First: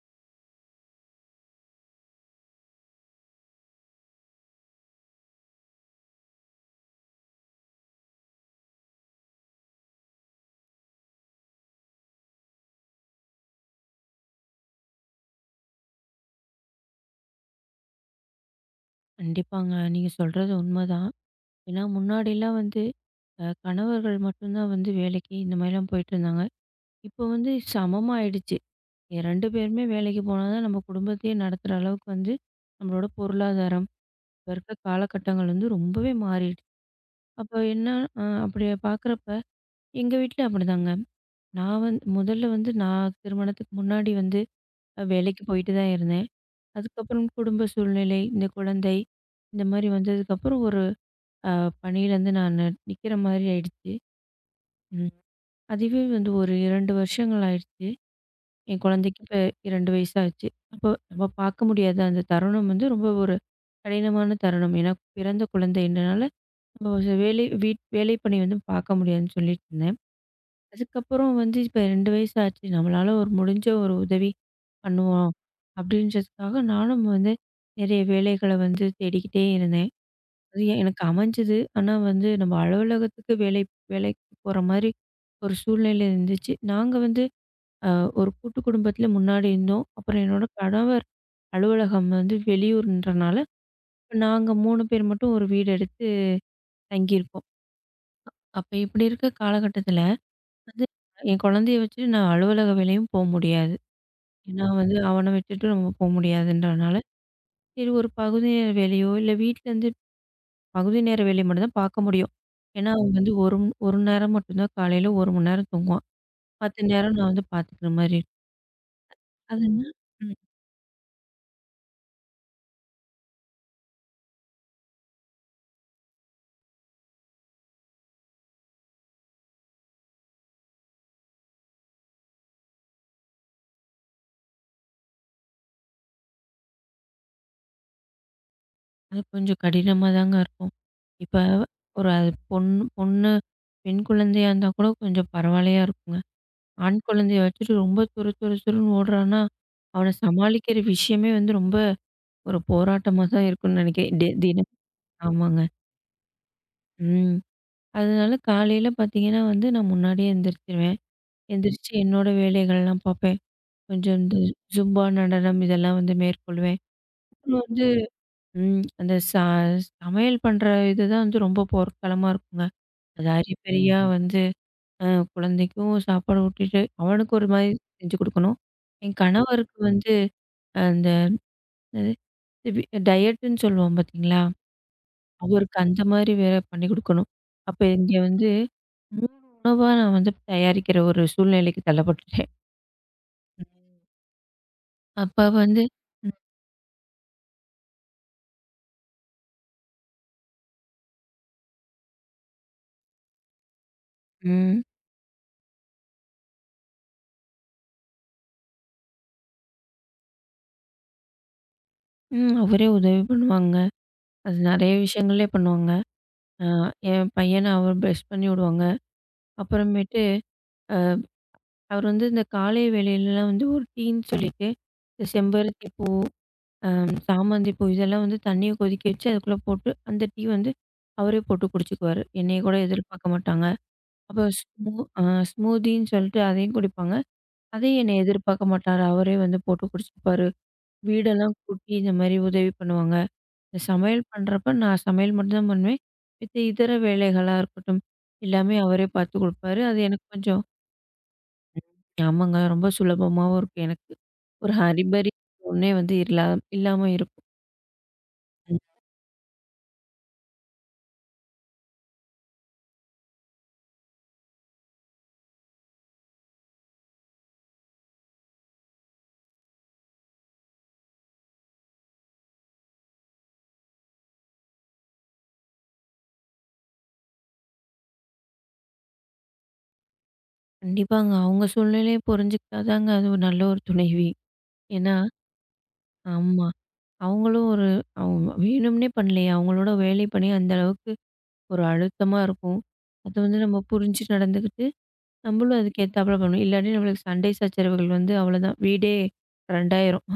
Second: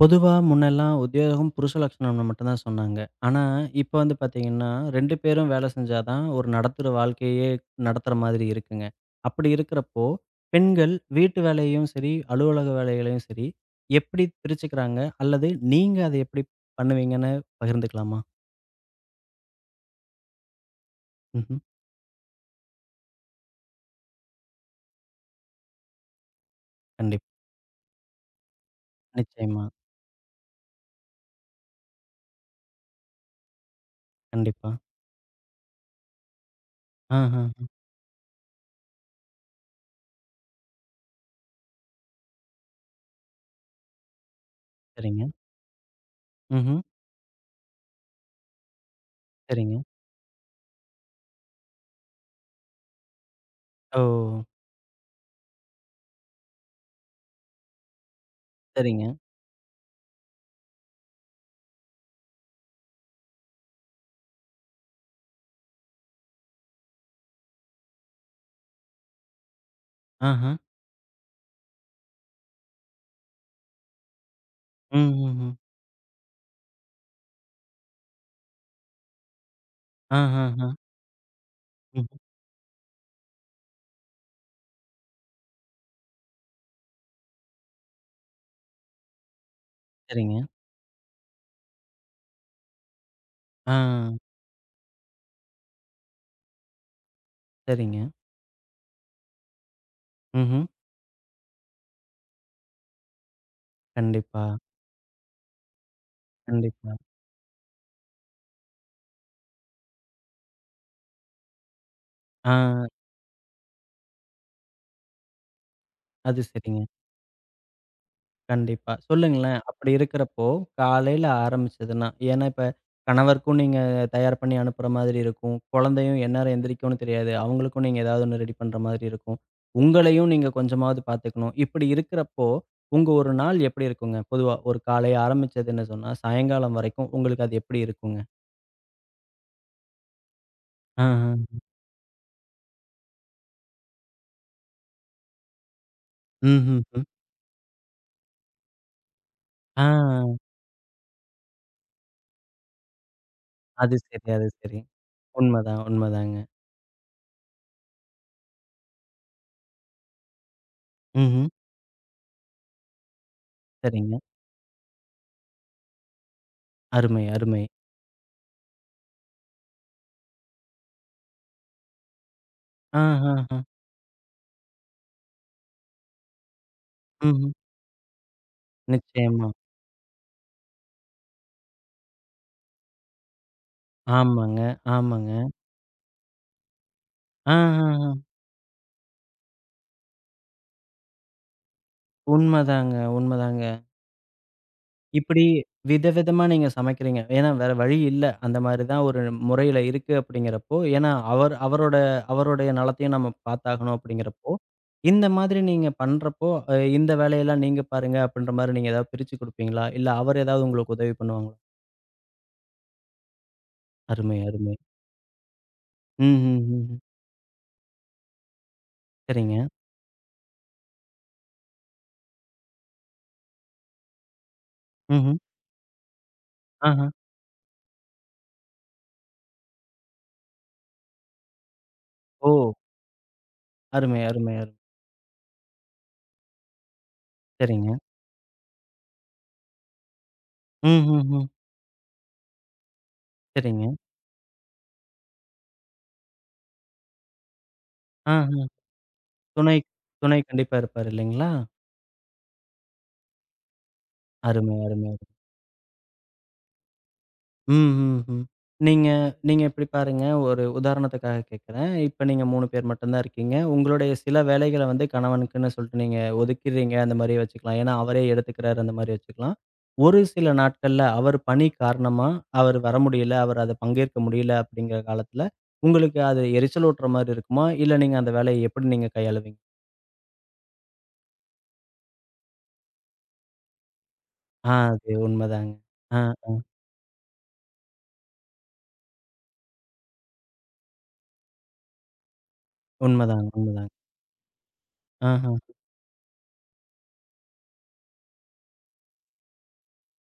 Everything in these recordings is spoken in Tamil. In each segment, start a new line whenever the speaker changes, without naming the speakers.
பொதுவா முன்னெல்லாம் உத்தியோகம் புருஷ லட்சணம்னு மட்டும் தான் சொன்னாங்க. ஆனா, இப்ப வந்து பார்த்தீங்கன்னா, 2 பேரும் வேலை செஞ்சா தான் ஒரு நடத்துற வாழ்க்கையே நடத்துற மாதிரி இருக்குங்க. அப்படி இருக்கிறப்போ, பெண்கள் வீட்டு வேலையையும் சரி, அலுவலக வேலைகளையும் சரி, எப்படி பிரிச்சுக்கிறாங்க? அல்லது நீங்க அதை எப்படி பண்ணுவீங்கன்னு பகிர்ந்துக்கலாமா?
கண்டிப்பாங்க. நீங்க சொல்றது உண்மதான்.
ம்ஹ்ம்.
ஏன்னா முன்னாடிலாம் வந்து கணவர்கள் மட்டும்தான் வந்து வேலைக்கு இந்த மாரிலாம் போயிட்டுருந்தாங்க. இப்போ
கண்டிப்பா.
வந்து சமமா ஆயிடுச்சு. 2
நிச்சயமா.
பேருமே வேலைக்கு போனா தான் நம்ம குடும்பத்தையே நடத்துற அளவுக்கு வந்து நம்மளோட பொருளாதாரம், இப்ப
கண்டிப்பா.
இருக்க காலகட்டங்கள் வந்து ரொம்பவே மாறிடுச்சு.
ஆஹா.
அப்போ என்ன அப்படி பார்க்குறப்ப எங்க வீட்ல அப்படிதாங்க. நான் வந்து முதல்ல வந்து நான் திருமணத்துக்கு முன்னாடி வந்து
சரிங்க.
வேலைக்கு போயிட்டு தான் இருந்தேன்.
ம்ஹ்ம்.
அதுக்கப்புறம் குடும்ப சூழ்நிலை, இந்த குழந்தை இந்த
சரிங்க.
மாரி வந்ததுக்கப்புறம் ஒரு அ பணியிலேருந்து நான் நிக்கிற மாரி ஆயிடுச்சு.
ஓ!
ம். அதுவே வந்து ஒரு 2 வருஷங்கள் ஆயிடுச்சு. என்
சரிங்க.
குழந்தைக்கு இப்ப 2 வயசு ஆச்சு. அப்போ நம்ம பார்க்க முடியாத அந்த தருணம் வந்து ரொம்ப ஒரு கடினமான தருணம். ஏன்னா பிறந்த குழந்தைன்றனால, நம்ம ஒரு வேலை வீட் வேலை பணி வந்து பார்க்க முடியாதுன்னு சொல்லிட்டுருந்தேன்.
ஆஹா.
அதுக்கப்புறம் வந்து இப்ப 2 வயசு ஆச்சு. நம்மளால ஒரு முடிஞ்ச ஒரு உதவி
ம்,
பண்ணுவோம்.
ம், ம்.
அப்படின்றதுக்காக நானும் வந்து நெறைய வேலைகள வந்து தேடிக்கிட்டே இருந்தேன். அது
ஆஹாஹா.
எனக்கு அமைஞ்சது. ஆனா
ம்.
வந்து நம்ம அலுவலகத்துக்கு வேலை வேலைக்கு போற மாரி ஒரு சூழ்நிலை இருந்துச்சு. நாங்க வந்து அ ஒரு கூட்டு குடும்பத்தில முன்னாடி இருந்தோம். அப்புறம்
சரிங்க.
என்னோட கணவர் அலுவலகம் வந்து வெளியூர்ன்றனால,
ஆ.
இப்ப நாங்க 3 பேர் மட்டும் ஒரு வீடு எடுத்து தங்கியிருக்கோம்.
சரிங்க.
அப்ப இப்படி இருக்க காலகட்டத்தில
ம்ஹ்ம்.
வந்து என் குழந்தைய வச்சுட்டு நான் அலுவலக வேலையும் போ முடியாது.
கண்டிப்பா,
ஏன்னா வந்து அவன விட்டுட்டு நம்ம போ
கண்டிப்பா.
முடியாதுன்றனால, சரி ஒரு பகுதி வேலையோ, இல்ல வீட்லேருந்து பகுதி நேர வேலை மட்டும் தான் பார்க்க முடியும்.
ஆ
ஏன்னா, அவன் வந்து 1 1 நேரம் மட்டும் தான் காலையில 1 மணி நேரம் தூங்குவான்.
அது சரிங்க.
மத்த நேரம் நான் வந்து பார்த்துக்கிற மாரி இருக்கும்.
கண்டிப்பா. சொல்லுங்களேன். அப்படி
அதனால ம்.
இருக்கிறப்போ, காலையில ஆரம்பிச்சதுன்னா, ஏன்னா இப்ப கணவருக்கும் நீங்க தயார் பண்ணி அனுப்புற மாதிரி இருக்கும். குழந்தையும் எந்நேரம் எந்திரிக்கும்னு தெரியாது. அவங்களுக்கும் நீங்க ஏதாவது ஒண்ணு ரெடி பண்ற மாதிரி இருக்கும். உங்களையும் நீங்க கொஞ்சமாவது பார்த்துக்கணும். இப்படி இருக்கிறப்போ, உங்க ஒரு நாள் எப்படி இருக்குங்க? பொதுவா ஒரு காலை ஆரம்பிச்சது என்ன சொன்னா, சாயங்காலம் வரைக்கும் உங்களுக்கு அது எப்படி இருக்குங்க?
அது கொஞ்சம் கடினமா தாங்க இருக்கும்.
ஆஹ.
இப்ப ஒரு அது பொண்ணு பொண்ணு பெண் குழந்தையா இருந்தா கூட கொஞ்சம் பரவாயில்லையா இருக்குங்க.
ம்ஹ்ஹ்ம்.
ஆண் குழந்தைய வச்சுட்டு ரொம்ப துரு துரு துருன்னு ஓடுறான்னா, அவன
ஆ.
சமாளிக்கிற விஷயமே வந்து ரொம்ப ஒரு போராட்டமா தான் இருக்கும்னு
அது
நினைக்கிறேன்.
சரி, அது
தினம்
சரி.
ஆமாங்க.
உண்மதான், உண்மதாங்க.
ம். அதனால காலையில பார்த்தீங்கன்னா வந்து நான் முன்னாடியே எந்திரிச்சுருவேன்.
ம்ஹ்ம்.
எந்திரிச்சு என்னோட வேலைகள்லாம் பார்ப்பேன். கொஞ்சம்
சரிங்க.
இந்த ஜும்பா நடனம் இதெல்லாம் வந்து மேற்கொள்வேன்.
அருமை,
அப்புறம்
அருமை.
வந்து அந்த சமையல் பண்ற இதுதான் வந்து ரொம்ப போர்க்களமா இருக்குங்க. அது
ஆஹஹ.
அரிபரியா வந்து அ குழந்தைக்கும் சாப்பாடு ஊட்டிட்டு, அவனுக்கு ஒரு
ம்ஹ்ம்.
மாரி செஞ்சு குடுக்கணும். என்
நிச்சயமா.
கணவருக்கு வந்து அந்த என்னது வி டயட்டுன்னு சொல்லுவோம் பார்த்தீங்களா?
ஆமாங்க, ஆமாங்க.
அவருக்கு அந்த மாரி வேற பண்ணி குடுக்கணும். அப்ப
ஆஹஹ.
இங்க வந்து 3 உணவா நான் வந்து தயாரிக்கிற ஒரு சூழ்நிலைக்கு தள்ளப்பட்டுட்டேன்.
உண்மதாங்க, உண்மதாங்க.
ம். அப்ப
இப்படி
வந்து
விதவிதமா நீங்க சமைக்கிறீங்க. ஏன்னா வேற வழி இல்ல. அந்த மாரி தான் ஒரு முறையில இருக்கு அப்படிங்கிறப்போ, ஏன்னா அவரோட அவருடைய நலத்தையும் நம்ம பார்த்தாகணும் அப்படிங்கிறப்போ,
ம்.
இந்த மாதிரி நீங்க பண்றப்போ, இந்த வேலையெல்லாம் நீங்க பாருங்க அப்படின்ற மாரி நீங்க ஏதாவது பிரிச்சு குடுப்பீங்களா? இல்ல அவர் ஏதாவது உங்களுக்கு உதவி பண்ணுவாங்களா?
ம். அவரே உதவி பண்ணுவாங்க.
அருமை,
அது
அருமை.
நெறைய விஷயங்களே பண்ணுவாங்க.
ம்ஹ்ம்,
அ
ம்ஹ்ம்.
என் பையன அவர் ப்ரஷ் பண்ணி விடுவாங்க.
சரிங்க.
அப்புறமேட்டு அ அவர் வந்து இந்த காலை வேளையிலலாம் வந்து ஒரு டீன்னு சொல்லிட்டு, இந்த
ம்ஹ்ம்.
செம்பருத்தி பூ,
ஆஹ.
சாமந்தி பூ இதெல்லாம் வந்து தண்ணிய கொதிக்க வச்சு அதுக்குள்ள போட்டு, அந்த டீ வந்து அவரே போட்டு குடிச்சுக்குவாரு. என்னைய
ஓ!
கூட எதிர்பார்க்க மாட்டாங்க.
அருமை,
அப்புறம்
அருமை, அருமை.
அ ஸ்மூதின்னு சொல்லிட்டு அதையும் குடிப்பாங்க.
சரிங்க.
அதையும் என்னைய எதிர்பார்க்க மாட்டாரு. அவரே வந்து போட்டு குடிச்சுப்பாரு.
ம்ஹ்ஹ்ம்.
வீடெல்லாம் கூட்டி இந்த மாரி உதவி பண்ணுவாங்க. இந்த
சரிங்க.
சமையல் பண்றப்ப நான் சமையல் மட்டும் தான் பண்ணுவேன். மித்த இதர வேலைகளா இருக்கட்டும்,
ஆஹ.
எல்லாமே அவரே பார்த்து
துணை
குடுப்பாரு. அது எனக்கு
துணை
கொஞ்சம்
கண்டிப்பா இருப்பாரு இல்லைங்களா?
ஆமாங்க. ரொம்ப சுலபமாவும் இருக்கும் எனக்கு. ஒரு
அருமை, அருமை.
ஹரிபரி ஒண்ணே வந்து இல்லாம இருக்கும்.
ம், ம், ம்.
ம்.
நீங்க நீங்க இப்படி பாருங்க, ஒரு உதாரணத்துக்காக கேட்கிறேன். இப்ப நீங்க 3 பேர் மட்டும் தான் இருக்கீங்க. உங்களுடைய சில வேலைகள வந்து கணவனுக்குன்னு சொல்லிட்டு நீங்க ஒதுக்கிறீங்க, அந்த மாரி வச்சுக்கலாம். ஏன்னா, அவரே எடுத்துக்கிறாரு அந்த மாரி வச்சுக்கலாம். ஒரு சில நாட்கள்ல அவர் பணி காரணமா அவர் வர முடியல, அவர் அத பங்கேற்க முடியல அப்படிங்கிற காலத்துல, உங்களுக்கு அது எரிச்சலூட்டுற மாரி இருக்குமா? இல்ல நீங்க அந்த வேலைய எப்படி நீங்க கையாளுவீங்க?
கண்டிப்பாங்க. அவங்க சூழ்நிலைய புரிஞ்சுக்கிட்டா தாங்க அது ஒரு நல்ல ஒரு துணைவி.
ஆ அது
ஏன்னா
உண்மதாங்க. ஆ.
ஆமா. அவங்களும் ஒரு அவங்க வேணும்னே பண்ணலையே! அவங்களோட வேலை பணி அந்த அளவுக்கு ஒரு அழுத்தமா இருக்கும். அது
உண்மதாங்க,
வந்து நம்ம
உண்மதாங்க.
புரிஞ்சு நடந்துக்கிட்டு
ஆஹ.
நம்மளும் அதுக்கு ஏத்தாப்புல பண்ணணும். இல்லாட்டி நம்மளுக்கு சண்டை சச்சரவுகள் வந்து அவ்வளோதான். வீடே ரண்டாயிரும்.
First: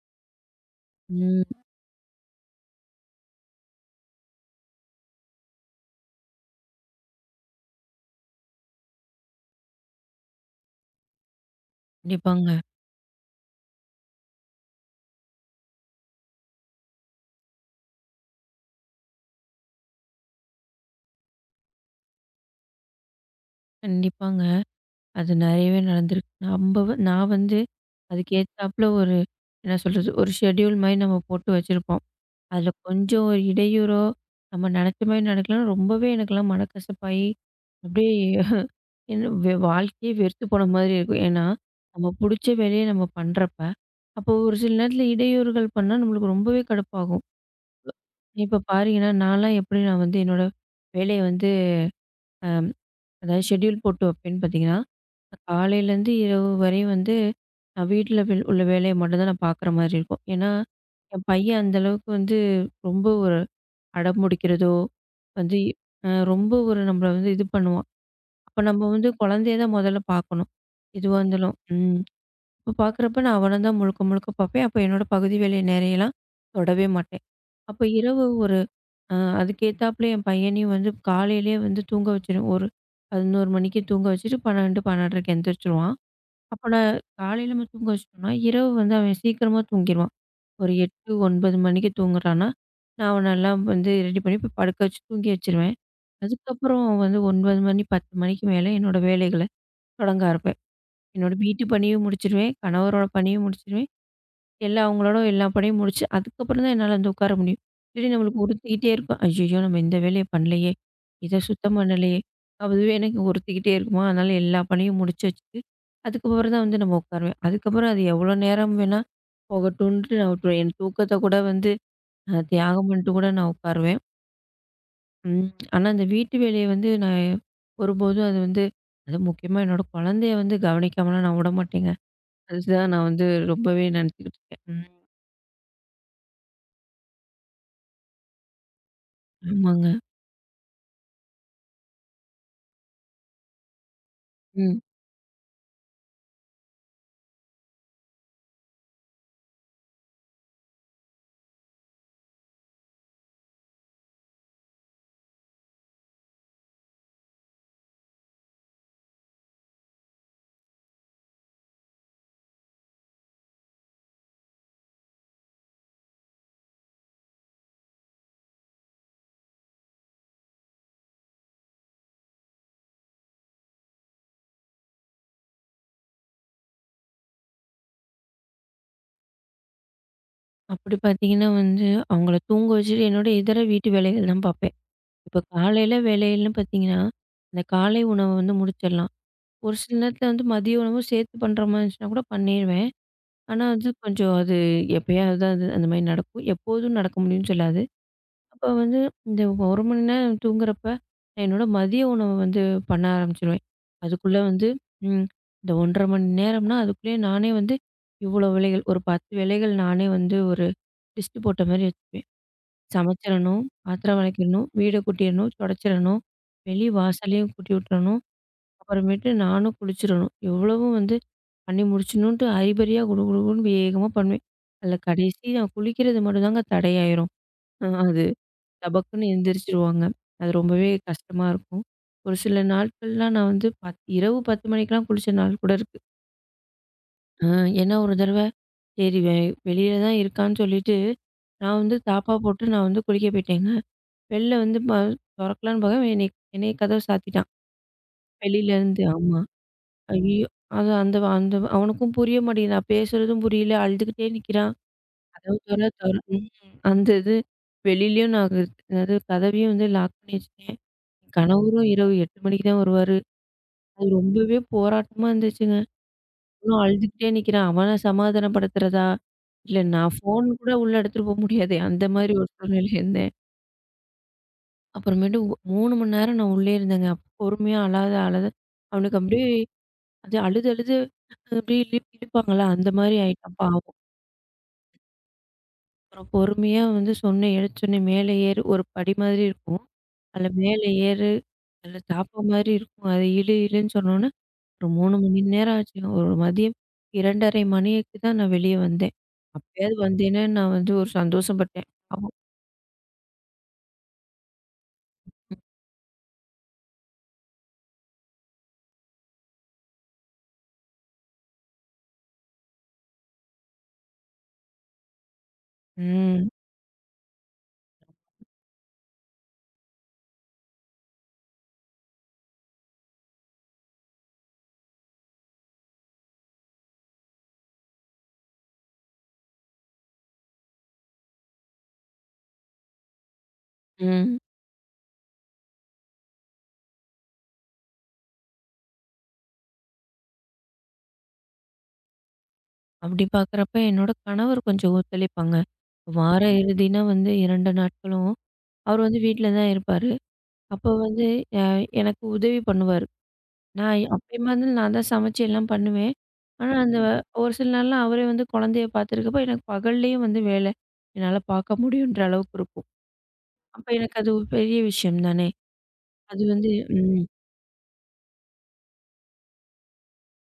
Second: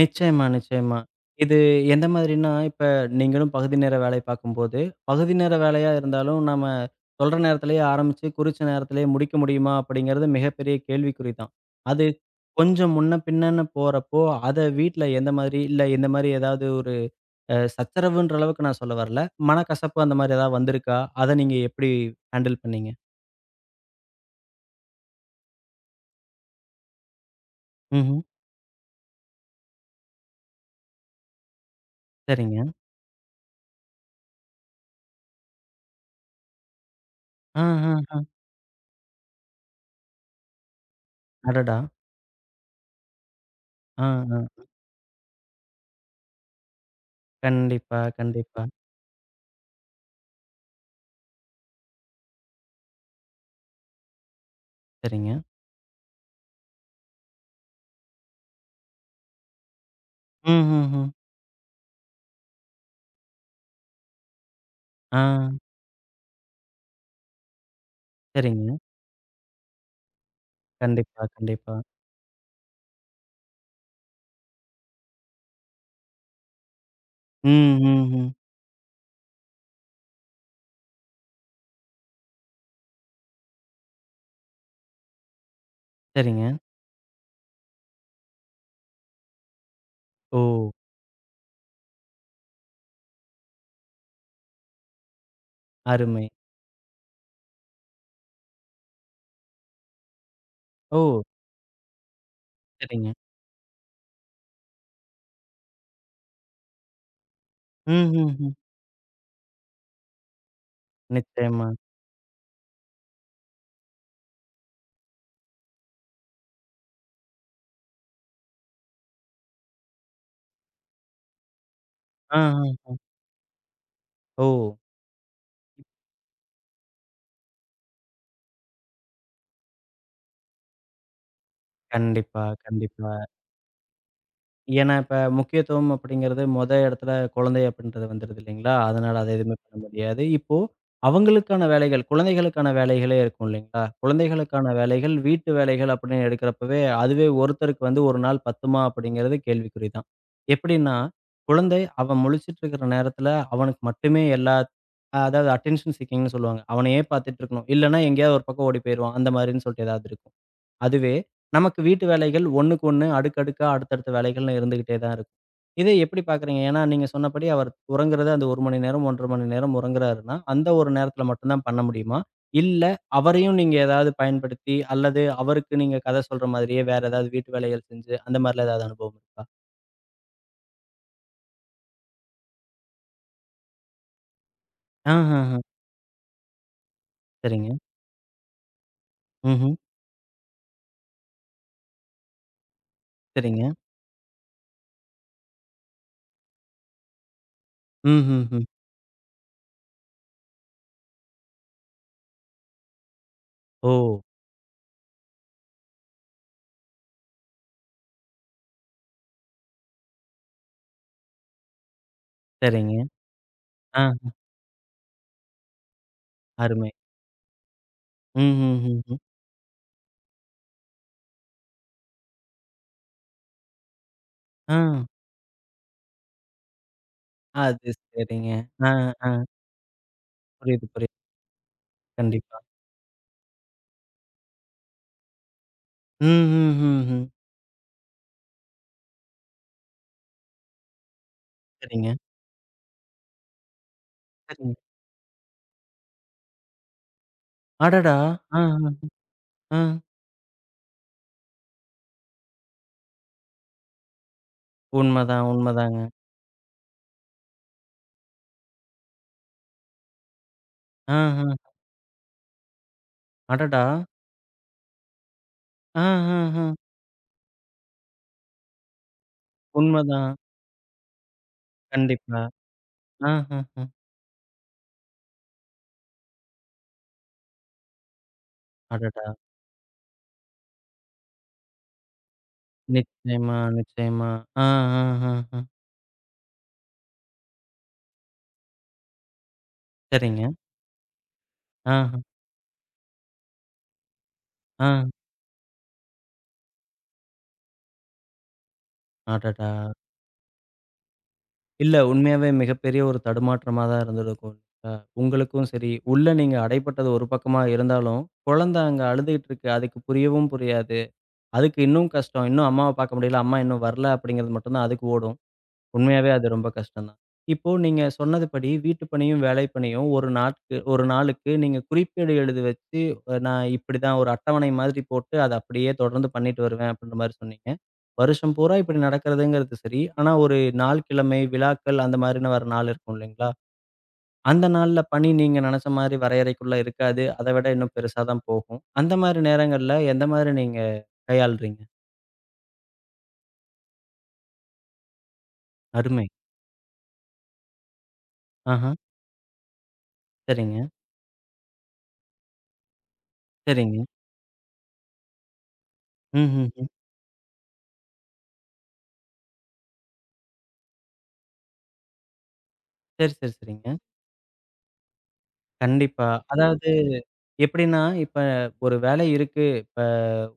நிச்சயமா, நிச்சயமா.
ம்.
இது எந்த மாதிரின்னா, இப்ப நீங்களும் பகுதி நேர வேலை பார்க்கும்போது, பகுதி நேர வேலையா இருந்தாலும் நம்ம சொல்ற நேரத்திலேயே ஆரம்பிச்சு, குறிச்ச நேரத்திலேயே முடிக்க முடியுமா? அப்படிங்கிறது மிகப்பெரிய கேள்விக்குறி தான். அது
கண்டிப்பாங்க.
கொஞ்சம் முன்ன பின்னன்னு போறப்போ, அத வீட்ல எந்த மாதிரி இல்ல இந்த மாதிரி ஏதாவது ஒரு சச்சரவுன்ற அளவுக்கு நான் சொல்ல வரல. மனக்கசப்பு அந்த மாதிரி ஏதாவது வந்திருக்கா? அத நீங்க எப்படி ஹேண்டில் பண்ணீங்க?
கண்டிப்பாங்க. அது நெறையவே நடந்திருக்கு. நம்ப நான் வந்து
ம்ஹ்ம்.
அதுக்கு ஏத்தாப்புல ஒரு என்ன சொல்றது? ஒரு ஷெட்யூல் மாரி நம்ம போட்டு வச்சிருப்போம்.
சரிங்க.
அதில கொஞ்சம் ஒரு இடையூறோ, நம்ம நெனச்ச மாரி நடக்கலன்னா, ரொம்பவே எனக்கெல்லாம் மனக்கசப்பாயி,
ஆ, ஆ,
அப்படியே
ஆ.
என்ன வாழ்க்கையே வெறுத்து போன மாதிரி இருக்கும். ஏன்னா,
அடடா!
நம்ம புடிச்ச வேலைய நம்ம பண்றப்ப,
ஆ,
அப்போ
ஆ.
ஒரு சில நேரத்தில இடையூறுகள் பண்ணா நம்மளுக்கு ரொம்பவே கடுப்பாகும்.
கண்டிப்பா,
இப்ப
கண்டிப்பா.
பாத்தீங்கன்னா, நான்லாம் எப்படி நான் வந்து என்னோட வேலைய வந்து அ அதாவது ஷெட்யூல் போட்டு வைப்பேன்னு பாத்தீங்கன்னா,
சரிங்க.
காலையிலேருந்து இரவு வரையும் வந்து நான் வீட்ல வில் உள்ள வேலைய மட்டும் தான் நான் பாக்குற மாரி இருக்கும்.
ம்,
ஏன்னா,
ம், ம்.
என் பையன் அந்த அளவுக்கு வந்து ரொம்ப ஒரு அடம்பிடிக்கிறதோ,
ஆ
வந்து ரொம்ப ஒரு நம்மள வந்து இது பண்ணுவான். அப்ப
சரிங்க.
நம்ம வந்து குழந்தைய தான் முதல்ல பாக்கணும். எதுவா
கண்டிப்பா,
இருந்தாலும்.
கண்டிப்பா.
ம். அப்ப பாக்குறப்ப நான் அவன தான் முழுக்க முழுக்க பாப்பேன். அப்ப என்னோட பகுதி வேலை நேரையெல்லாம் தொடவே மாட்டேன்.
ம்,
அப்ப
ம்,
இரவு
ம்.
ஒரு அதுக்கேத்தாப்புல என் பையனையும் வந்து காலையிலேயே வந்து தூங்க வச்சுருவேன். ஒரு 11 மணிக்கு தூங்க வச்சுட்டு 12, 12:30க்கு எந்திரிச்சுருவான்.
சரிங்க.
அப்ப நான் காலையில நம்ம தூங்க வச்சுட்டோம்னா, இரவு வந்து அவன் சீக்கிரமா தூங்கிருவான்.
ஓ!
ஒரு 8, 9 மணிக்கு தூங்குறான்னா, நான் அவனெல்லாம் வந்து ரெடி பண்ணி போய் படுக்க வச்சு தூங்கி வச்சுருவேன்.
அருமை.
அதுக்கப்புறம் அவன் வந்து 9 மணி, 10 மணிக்கு மேல என்னோட வேலைகள தொடங்க ஆரம்பிப்பேன்.
ஓ!
என்னோட வீட்டு பணியும் முடிச்சுருவேன். கணவரோட
சரிங்க.
பணியும் முடிச்சுருவேன். எல்லா அவங்களோட எல்லா பணியும் முடிச்சு, அதுக்கப்புறம் தான் என்னால வந்து உட்கார முடியும்.
ம்,
இல்லாட்டி
ம்,
நம்மளுக்கு
ம்.
உறுத்திக்கிட்டே இருக்கும். ஐய்யய்யோ! நம்ம இந்த வேலைய பண்ணலையே! இத
நிச்சயமா.
சுத்தம் பண்ணலையே! அதுவே எனக்கு உறுத்திக்கிட்டே இருக்குமா, அதனால எல்லா பணியும் முடிச்சு வச்சுட்டு, அதுக்கப்புறம் தான் வந்து நம்ம உட்காருவேன். அதுக்கப்புறம் அது எவ்வளோ நேரம் வேணா போகட்டுன்ட்டு நான் விட்டுருவேன். என் தூக்கத்த கூட வந்து
ஆ,
நான் தியாகம்
ஆ.
பண்ணிட்டு கூட நான் உட்காருவேன்.
ஓ!
ம். ஆனா இந்த வீட்டு வேலைய வந்து நான் ஒருபோதும் அது வந்து அதுவும் முக்கியமா என்னோட குழந்தைய வந்து கவனிக்காமலாம் நான் விடமாட்டேங்க.
கண்டிப்பா,
அதுதான் நான்
கண்டிப்பா.
வந்து ரொம்பவே நினச்சுக்கிட்டு இருக்கேன். ம்.
ஏன்னா, இப்ப முக்கியத்துவம் அப்படிங்கிறது மொத இடத்துல குழந்தை அப்படின்றது வந்துருது இல்லைங்களா? அதனால அத எதுவுமே பண்ண
ஆமாங்க.
முடியாது. இப்போ அவங்களுக்கான வேலைகள், குழந்தைகளுக்கான வேலைகளே இருக்கும் இல்லைங்களா? குழந்தைகளுக்கான
ம்.
வேலைகள், வீட்டு வேலைகள் அப்படின்னு எடுக்கிறப்பவே, அதுவே ஒருத்தருக்கு வந்து 1 நாள் பத்துமா அப்படிங்கிறது கேள்விக்குறி தான். எப்படின்னா, குழந்தை அவன் முழிச்சுட்டு இருக்கிற நேரத்துல அவனுக்கு மட்டுமே எல்லா அதாவது அட்டென்ஷன் சீக்கிங்ன்னு சொல்லுவாங்க. அவனையே பார்த்துட்டு இருக்கணும். இல்லன்னா எங்கேயாவது ஒரு பக்கம் ஓடி போயிருவான். அந்த மாதிரின்னு சொல்லிட்டு ஏதாவது இருக்கும். அதுவே, நமக்கு வீட்டு வேலைகள் ஒண்ணுக்கு ஒண்ணு, அடுக்கடுக்கா, அடுத்தடுத்த வேலைகள்னு இருந்துகிட்டே தான் இருக்கும். இதை எப்படி பார்க்குறீங்க? ஏன்னா, நீங்க சொன்னபடி அவர் உறங்குறது அந்த 1 மணி நேரம், 1 1/2 மணி நேரம் உறங்குறாருன்னா, அந்த ஒரு நேரத்தில மட்டும் தான் பண்ண முடியுமா? இல்ல, அவரையும் நீங்க ஏதாவது பயன்படுத்தி, அல்லது அவருக்கு நீங்க கதை சொல்ற மாதிரியே வேற ஏதாவது வீட்டு வேலைகள் செஞ்சு, அந்த மாரிலாம் ஏதாவது அனுபவம் இருக்கா?
அப்படி பார்த்தீங்கன்னா வந்து, அவங்கள தூங்க வச்சுட்டு என்னோட இதர வீட்டு வேலைகள் தான் பார்ப்பேன். இப்ப
ஆஹஹ.
காலையில வேலைகள்னு பார்த்தீங்கன்னா, அந்த
சரிங்க.
காலை உணவ வந்து முடிச்சிடலாம்.
ம்ஹ்ம்.
ஒரு சில நேரத்தில வந்து மதிய உணவும் சேர்த்து பண்ற மாரி இருந்துச்சுன்னா கூட பண்ணிருவேன். ஆனா
சரிங்க.
வந்து கொஞ்சம் அது எப்பயாவது தான் அது அந்த மாரி நடக்கும். எப்போதும் நடக்க முடியும்னு சொல்லாது.
ம்ஹ்ஹ்ம்.
அப்ப வந்து இந்த 1 மணி நேரம் தூங்குறப்ப, நான் என்னோட மதிய உணவு வந்து பண்ண ஆரம்பிச்சுருவேன்.
ஓ!
அதுக்குள்ள வந்து ம் இந்த 1 1/2 மணி நேரம்னா, அதுக்குள்ளேயே நானே வந்து இவ்வளோ வேலைகள், ஒரு 10 வேலைகள் நானே வந்து ஒரு லிஸ்ட்டு போட்ட மாரி வச்சுக்குவேன்.
சரிங்க.
சமைச்சிரணும், பாத்திரம்
ஆ.
வெளக்கிரணும், வீட கூட்டிரணும், தொடச்சிரணும், வெளி
அருமை.
வாசலையும் கூட்டி விட்டுறணும்.
ம்ஹ்ஹ்ஹ்ம்.
அப்புறமேட்டு நானும் குளிச்சிரணும். இவ்வளவும் வந்து பண்ணி முடிச்சணுன்ட்டு அரிபரியா குடு குடு குடுன்னு வேகமா பண்ணுவேன்.
ஆ.
அதில கடைசி நான் குளிக்கிறது மட்டும் தாங்க தடையாயிரும்.
அது
அது
சரிங்க. ஆ,
டபக்குன்னு
ஆ.
எந்திரிச்சிருவாங்க. அது
புரியுது,
ரொம்பவே
புரியுது.
கஷ்டமா இருக்கும். ஒரு
கண்டிப்பா.
சில நாட்கள்லாம் நான் வந்து இரவு 10 மணிக்கெல்லாம் குளிச்ச நாள் கூட இருக்கு.
ம், ம், ம், ம்.
அ ஏன்னா ஒரு தடவ சரி வெளியில தான் இருக்கான்னு சொல்லிட்டு, நான் வந்து
சரிங்க,
தாப்பா போட்டு நான் வந்து குளிக்க போயிட்டேங்க. வெளில
சரிங்க.
வந்து தொறக்கலான்னு பாக்க என்னைய கதவ சாத்திட்டான்.
அடடா! ஆ, ஆ,
வெளியிலேருந்து ஆமா.
ஆ.
ஐயோ! அது அந்த அந்த அவனுக்கும் புரிய மாட்டேங்குது. நான் பேசுறதும் புரியல. அழுதுகிட்டே நிக்கிறான்.
உண்மதான்,
கதவு தொற
உண்மதான்.
தொற ம். அந்த இது வெளிலயும் நான் அதாவது கதவையும் வந்து லாக் பண்ணி வச்சுட்டேன்.
ஆ,
என்
ஆ.
கணவரும் இரவு 8 மணிக்கு தான் வருவாரு.
அடடா!
அது ரொம்பவே போராட்டமா இருந்துச்சுங்க.
ஆ, ஆ, ஆ.
இன்னும் அழுதுகிட்டே நிக்கிறான். அவன சமாதானப்படுத்துறதா? இல்ல நான்
உண்மதான்.
ஃபோன் கூட உள்ள எடுத்துட்டு போ முடியாது. அந்த மாதிரி
கண்டிப்பா.
ஒரு சூழ்நிலையில
ஆ,
இருந்தேன்.
ஆ, ஆ.
அப்புறமேட்டு 3 மணி நேரம் நான் உள்ளே இருந்தேங்க. அப்ப பொறுமையா அழாத அழாத அவனுக்கு
அடடா!
அப்படியே அது அழுது அழுது அப்படியே இழு இழுப்பாங்கல்ல அந்த மாதிரி
நிச்சயமா,
ஆயிட்டான் பாவம்.
நிச்சயமா. ஆ, ஆ, ஆ, ஆ.
அப்புறம் பொறுமையா வந்து சொன்ன எடுத்தோனே மேலே ஏறு ஒரு படி மாதிரி இருக்கும். அதுல
சரிங்க.
மேலே ஏறு,
ஆ,
அதுல தாப்பா மாதிரி இருக்கும். அத இழு இழுன்னு சொன்னோனே, ஒரு
ஆ.
3 மணி நேரம் ஆச்சுங்க. ஒரு மதியம் 2:30 மணிக்கு தான் நான் வெளிய வந்தேன்.
அடடா!
அப்பயாவது வந்தேன்னா நான் வந்து ஒரு சந்தோஷம் பட்டேன்.
இல்ல
பாவம்.
உண்மையாவே மிகப்பெரிய ஒரு தடுமாற்றமா தான் இருந்திருக்கும். அ உங்களுக்கும் சரி, உள்ள நீங்க அடைபட்டது ஒரு பக்கமா இருந்தாலும், குழந்தை அங்க அழுதுகிட்டு இருக்கு. அதுக்கு புரியவும் புரியாது. அதுக்கு இன்னும் கஷ்டம். இன்னும் அம்மாவ பார்க்க முடியல. அம்மா இன்னும் வரல அப்படிங்கிறது மட்டும் தான் அதுக்கு ஓடும். உண்மையாவே அது
ம்,
ரொம்ப கஷ்டம் தான். இப்போ நீங்க சொன்னதுபடி வீட்டு பணியும், வேலை பணியும் ஒரு நாட்கு ஒரு நாளுக்கு நீங்க குறிப்பேடு எழுதி வச்சு, நான் இப்படிதான் ஒரு அட்டவணை மாதிரி போட்டு அத அப்படியே தொடர்ந்து பண்ணிட்டு வருவேன் அப்படின்ற மாரி சொன்னீங்க. வருஷம் பூரா இப்படி நடக்கிறதுங்கிறது சரி. ஆனா ஒரு நாள் கிழமை, விழாக்கள் அந்த மாரின்னு வர நாள் இருக்கும் இல்லைங்களா?
ம்.
அந்த நாள்ல பணி நீங்க நெனச்ச மாரி வரையறைக்குள்ள இருக்காது. அத விட இன்னும் பெருசா தான் போகும். அந்த மாரி நேரங்கள்ல எந்த மாரி நீங்க கையாளுறீங்க?
அப்படி பார்க்குறப்ப என்னோட கணவர் கொஞ்சம் ஒத்துழைப்பாங்க.
அருமை.
வார இறுதினா வந்து 2 நாட்களும்
ஆஹா.
அவர் வந்து வீட்ல தான் இருப்பாரு.
சரிங்க,
அப்போ வந்து அ எனக்கு உதவி பண்ணுவாரு. நான்
சரிங்க.
அப்பயுமா வந்து நான் தான் சமைச்சு எல்லாம் பண்ணுவேன். ஆனா,
ம்ஹ்ஹ்ம்.
அந்த ஒரு சில நாள்லாம் அவரே வந்து குழந்தைய பார்த்துருக்கப்போ, எனக்கு பகல்லேயும் வந்து வேலை. என்னால பார்க்க முடியுன்ற அளவுக்கு இருக்கும்.
சரி, சரி, சரிங்க.
அப்ப எனக்கு அது ஒரு பெரிய விஷயம் தானே!
கண்டிப்பா.
அது வந்து
அதாவது
ம்.
எப்படின்னா, இப்ப ஒரு வேலை இருக்கு. இப்ப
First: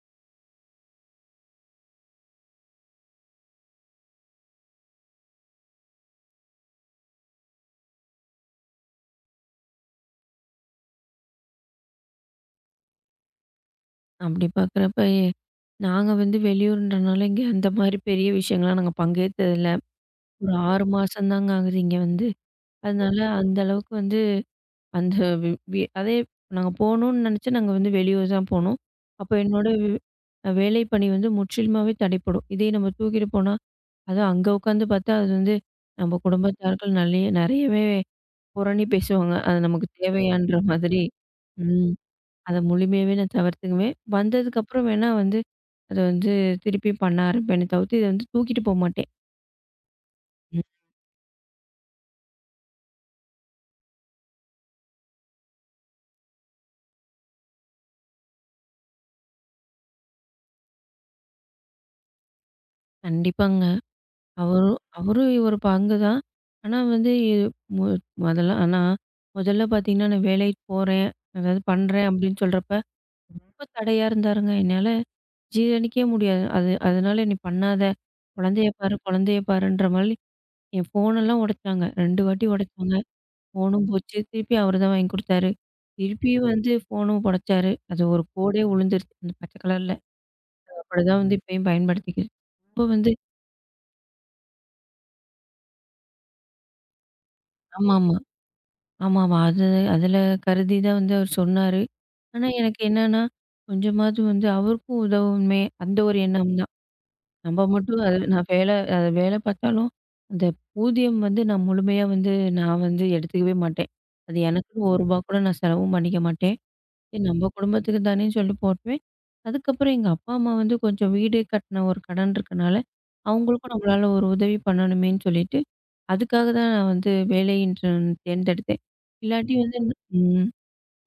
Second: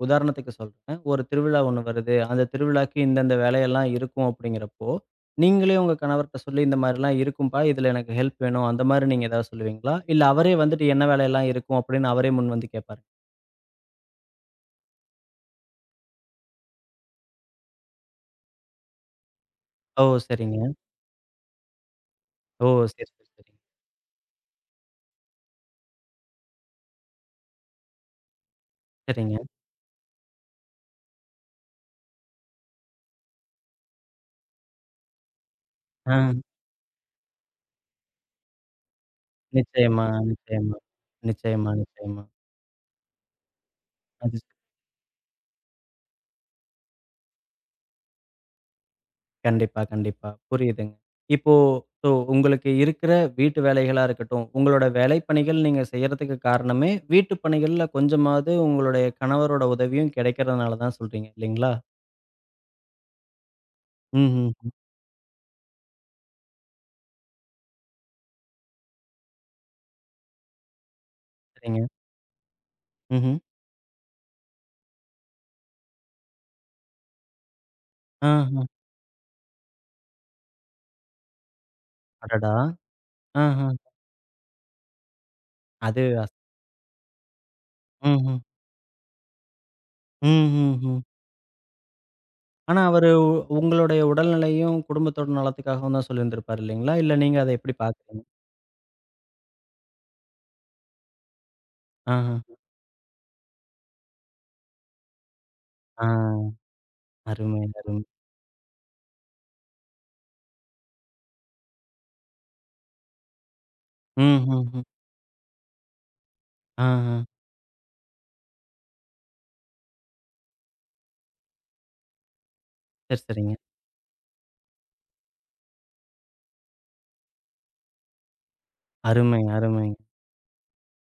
உதாரணத்துக்கு சொல்றேன். ஒரு திருவிழா ஒண்ணு வருது. அந்த திருவிழாக்கு இந்தந்த வேலையெல்லாம் இருக்கும் அப்படிங்கிறப்போ, நீங்களே உங்க கணவர்ட்ட சொல்லி, "இந்த மாரிலாம் இருக்கும்பா. இதுல எனக்கு ஹெல்ப் வேணும்." அந்த மாரி நீங்க ஏதாவது சொல்லுவீங்களா? இல்ல அவரே வந்துட்டு என்ன வேலையெல்லாம் இருக்கும் அப்படின்னு அவரே முன் வந்து கேட்பாரு?
அப்படி பார்க்குறப்ப, நாங்க வந்து வெளியூர்ன்றனால, இங்க அந்த மாரி பெரிய விஷயங்கள்லாம் நாங்க பங்கேத்ததில்ல.
ஓ!
ஒரு
சரிங்க.
6 மாசம் தாங்க ஆகுது இங்க வந்து.
ஓ! சரி,
அதனால
சரி, சரி.
அந்த அளவுக்கு வந்து அந்த வி வி அதே நாங்க போணும்னு நெனச்சு நாங்க வந்து வெளியூர் தான் போனோம். அப்ப
சரிங்க.
என்னோட வேலைப்பணி வந்து முற்றிலுமாவே தடைப்படும். இதே நம்ம தூக்கிட்டு போனா, அதுவும் அங்க உட்காந்து பார்த்தா, அது வந்து
ஆ.
நம்ம குடும்பத்தார்கள் நல்லே நெறையவே புரணி பேசுவாங்க. அது நமக்கு
நிச்சயமா,
தேவையான்ற
நிச்சயமா,
மாதிரி.
நிச்சயமா,
ம்.
நிச்சயமா.
அத முழுமையாவே நான் தவிர்த்துக்குவேன்.
அது
வந்ததுக்கப்புறம் வேணா வந்து, அத வந்து திருப்பி பண்ண ஆரம்பிப்பேனே தவிர்த்து, இத வந்து தூக்கிட்டு போ மாட்டேன்.
கண்டிப்பா, கண்டிப்பா.
ம்.
புரியுதுங்க. இப்போ ஸோ உங்களுக்கு இருக்கிற வீட்டு வேலைகளா இருக்கட்டும், உங்களோட வேலைப்பணிகள் நீங்க செய்யறதுக்கு காரணமே, வீட்டு பணிகள்ல கொஞ்சமாவது உங்களுடைய கணவரோட உதவியும் கிடைக்கிறதுனால தான் சொல்றீங்க இல்லைங்களா?
கண்டிப்பாங்க.
ம்ஹ்ம்.
அவரும் அவரும் ஒரு பங்கு தான். ஆனா வந்து இது மு முதல்ல ஆனா முதல்ல பார்த்தீங்கன்னா, நான் வேலைக்கு போறேன், அதாவது
சரிங்க.
பண்றேன் அப்படின்னு சொல்றப்ப,
ம்ஹ்ம்.
ம். ரொம்ப தடையா இருந்தாருங்க என்னால. ஜீரணிக்கவே முடியாது. அது அதனால "நீ பண்ணாத,
ஆஹ.
குழந்தைய பாரு, குழந்தைய பாருன்ற" மாதிரி என் ஃபோனெல்லாம் உடைச்சாங்க. 2 வாட்டி
அடடா!
உடைச்சாங்க.
ஆஹ.
ஃபோனும் போச்சு. திருப்பி அவரு தான் வாங்கி குடுத்தாரு.
அது அஸ்
திருப்பியும் வந்து ஃபோனும் உடைச்சாரு. அது ஒரு
ம்ஹ்ம்.
கோடே விழுந்துருச்சு. அந்த பச்சை கலர்ல. அது
ம்ஹ்ஹ்ம்.
அப்படிதான் வந்து இப்பயும் பயன்படுத்திக்கிது.
ஆனா
அப்ப
அவரு
வந்து
உ உங்களுடைய உடல்நிலையும், குடும்பத்தோட நலத்துக்காகவும் தான் சொல்லியிருந்திருப்பார் இல்லைங்களா? இல்ல நீங்க அத எப்படி
ஆமாமா.
பார்க்குறீங்க?
ஆமாமா. அது அதில கருதி தான் வந்து அவர் சொன்னாரு.
ஆஹ.
ஆனா எனக்கு என்னன்னா, கொஞ்சமாவது வந்து அவருக்கும் உதவுமே, அந்த
ஆ.
ஒரு எண்ணம் தான்.
அருமை,
நம்ம மட்டும்
அருமை.
அது நான் வேலை அது வேலை பார்த்தாலும், அந்த ஊதியம் வந்து நான் முழுமையா வந்து நான் வந்து எடுத்துக்கவே மாட்டேன். அது
ம்ஹ்ஹ்ம்.
எனக்குன்னு ரூ. 1 கூட நான் செலவும் பண்ணிக்க மாட்டேன்.
ஆஹ.
சரி நம்ம குடும்பத்துக்கு தானேன்னு சொல்லி போட்டுருவேன். அதுக்கப்புறம் எங்க அப்பா, அம்மா வந்து கொஞ்சம் வீடு கட்டின ஒரு கடன் இருக்கனால,
சரி, சரிங்க.
அவங்களுக்கும் நம்மளால ஒரு உதவி பண்ணணுமேன்னு சொல்லிட்டு, அதுக்காக தான் நான் வந்து வேலைன்ற தேர்ந்தெடுத்தேன்.
அருமைங்க,
இல்லாட்டி வந்து
அருமைங்க.
ம்.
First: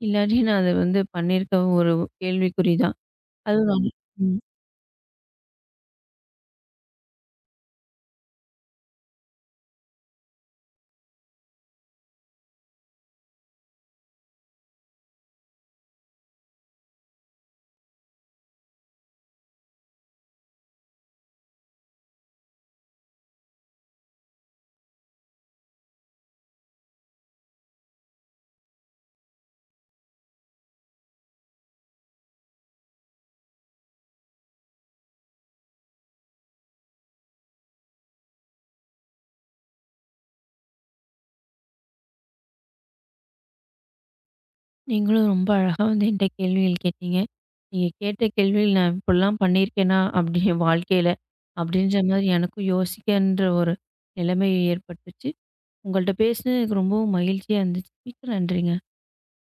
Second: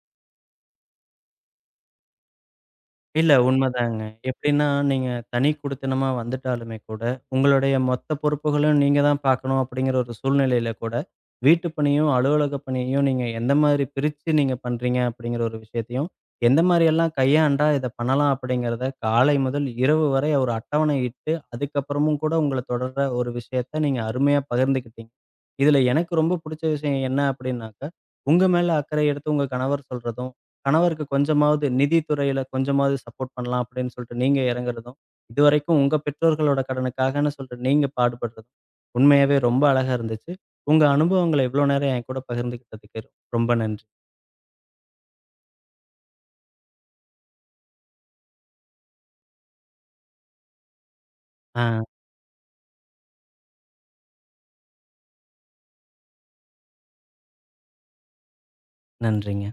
இல்லாட்டி நான் அத வந்து பண்ணியிருக்க ஒரு கேள்விக்குறி தான்.
இல்ல
அதுவும் நான்
உண்மதாங்க.
ம்.
எப்படின்னா, நீங்க தனி குடித்தனமா வந்துட்டாலுமே கூட, உங்களுடைய மொத்த பொறுப்புகளையும் நீங்க தான் பார்க்கணும் அப்படிங்கிற ஒரு சூழ்நிலையில கூட, வீட்டு பணியும், அலுவலக பணியையும் நீங்க எந்த மாதிரி பிரிச்சு நீங்க பண்றீங்க அப்படிங்கிற ஒரு விஷயத்தையும், எந்த மாரியெல்லாம் கையாண்டா இத பண்ணலாம் அப்படிங்கிறத, காலை முதல் இரவு வரை ஒரு அட்டவணை இட்டு, அதுக்கப்புறமும் கூட உங்கள தொடர்ற ஒரு விஷயத்த நீங்க அருமையா பகிர்ந்துக்கிட்டீங்க. இதுல எனக்கு ரொம்ப புடிச்ச விஷயம் என்ன அப்படின்னாக்கா, உங்க மேல அக்கறை எடுத்து உங்க கணவர் சொல்றதும் கணவருக்கு கொஞ்சமாவது நிதித்துறையில கொஞ்சமாவது சப்போர்ட் பண்ணலாம் அப்படின்னு சொல்லிட்டு நீங்க இறங்குறதும், இதுவரைக்கும் உங்க பெற்றோர்களோட கடனுக்காகன்னு சொல்லிட்டு நீங்க பாடுபடுறதும், உண்மையாவே ரொம்ப அழகா இருந்துச்சு. உங்க அனுபவங்கள இவ்ளோ நேரம் என் கூட பகிர்ந்துக்கிட்டதுக்கு ரொம்ப நன்றி.
நீங்களும் ரொம்ப அழகா வந்து என்கிட்ட கேள்விகள் கேட்டீங்க. நீங்க கேட்ட கேள்விகள் நான் இப்படிலாம் பண்ணியிருக்கேனா? அப்படி என் வாழ்க்கையில,
ஆ
அப்படின்ற மாதிரி எனக்கும் யோசிக்கன்ற ஒரு நிலைமை ஏற்பட்டுச்சு. உங்கள்ட்ட பேசினது எனக்கு ரொம்பவும் மகிழ்ச்சியா இருந்துச்சு. மிக்க நன்றிங்க.
நன்றிங்க.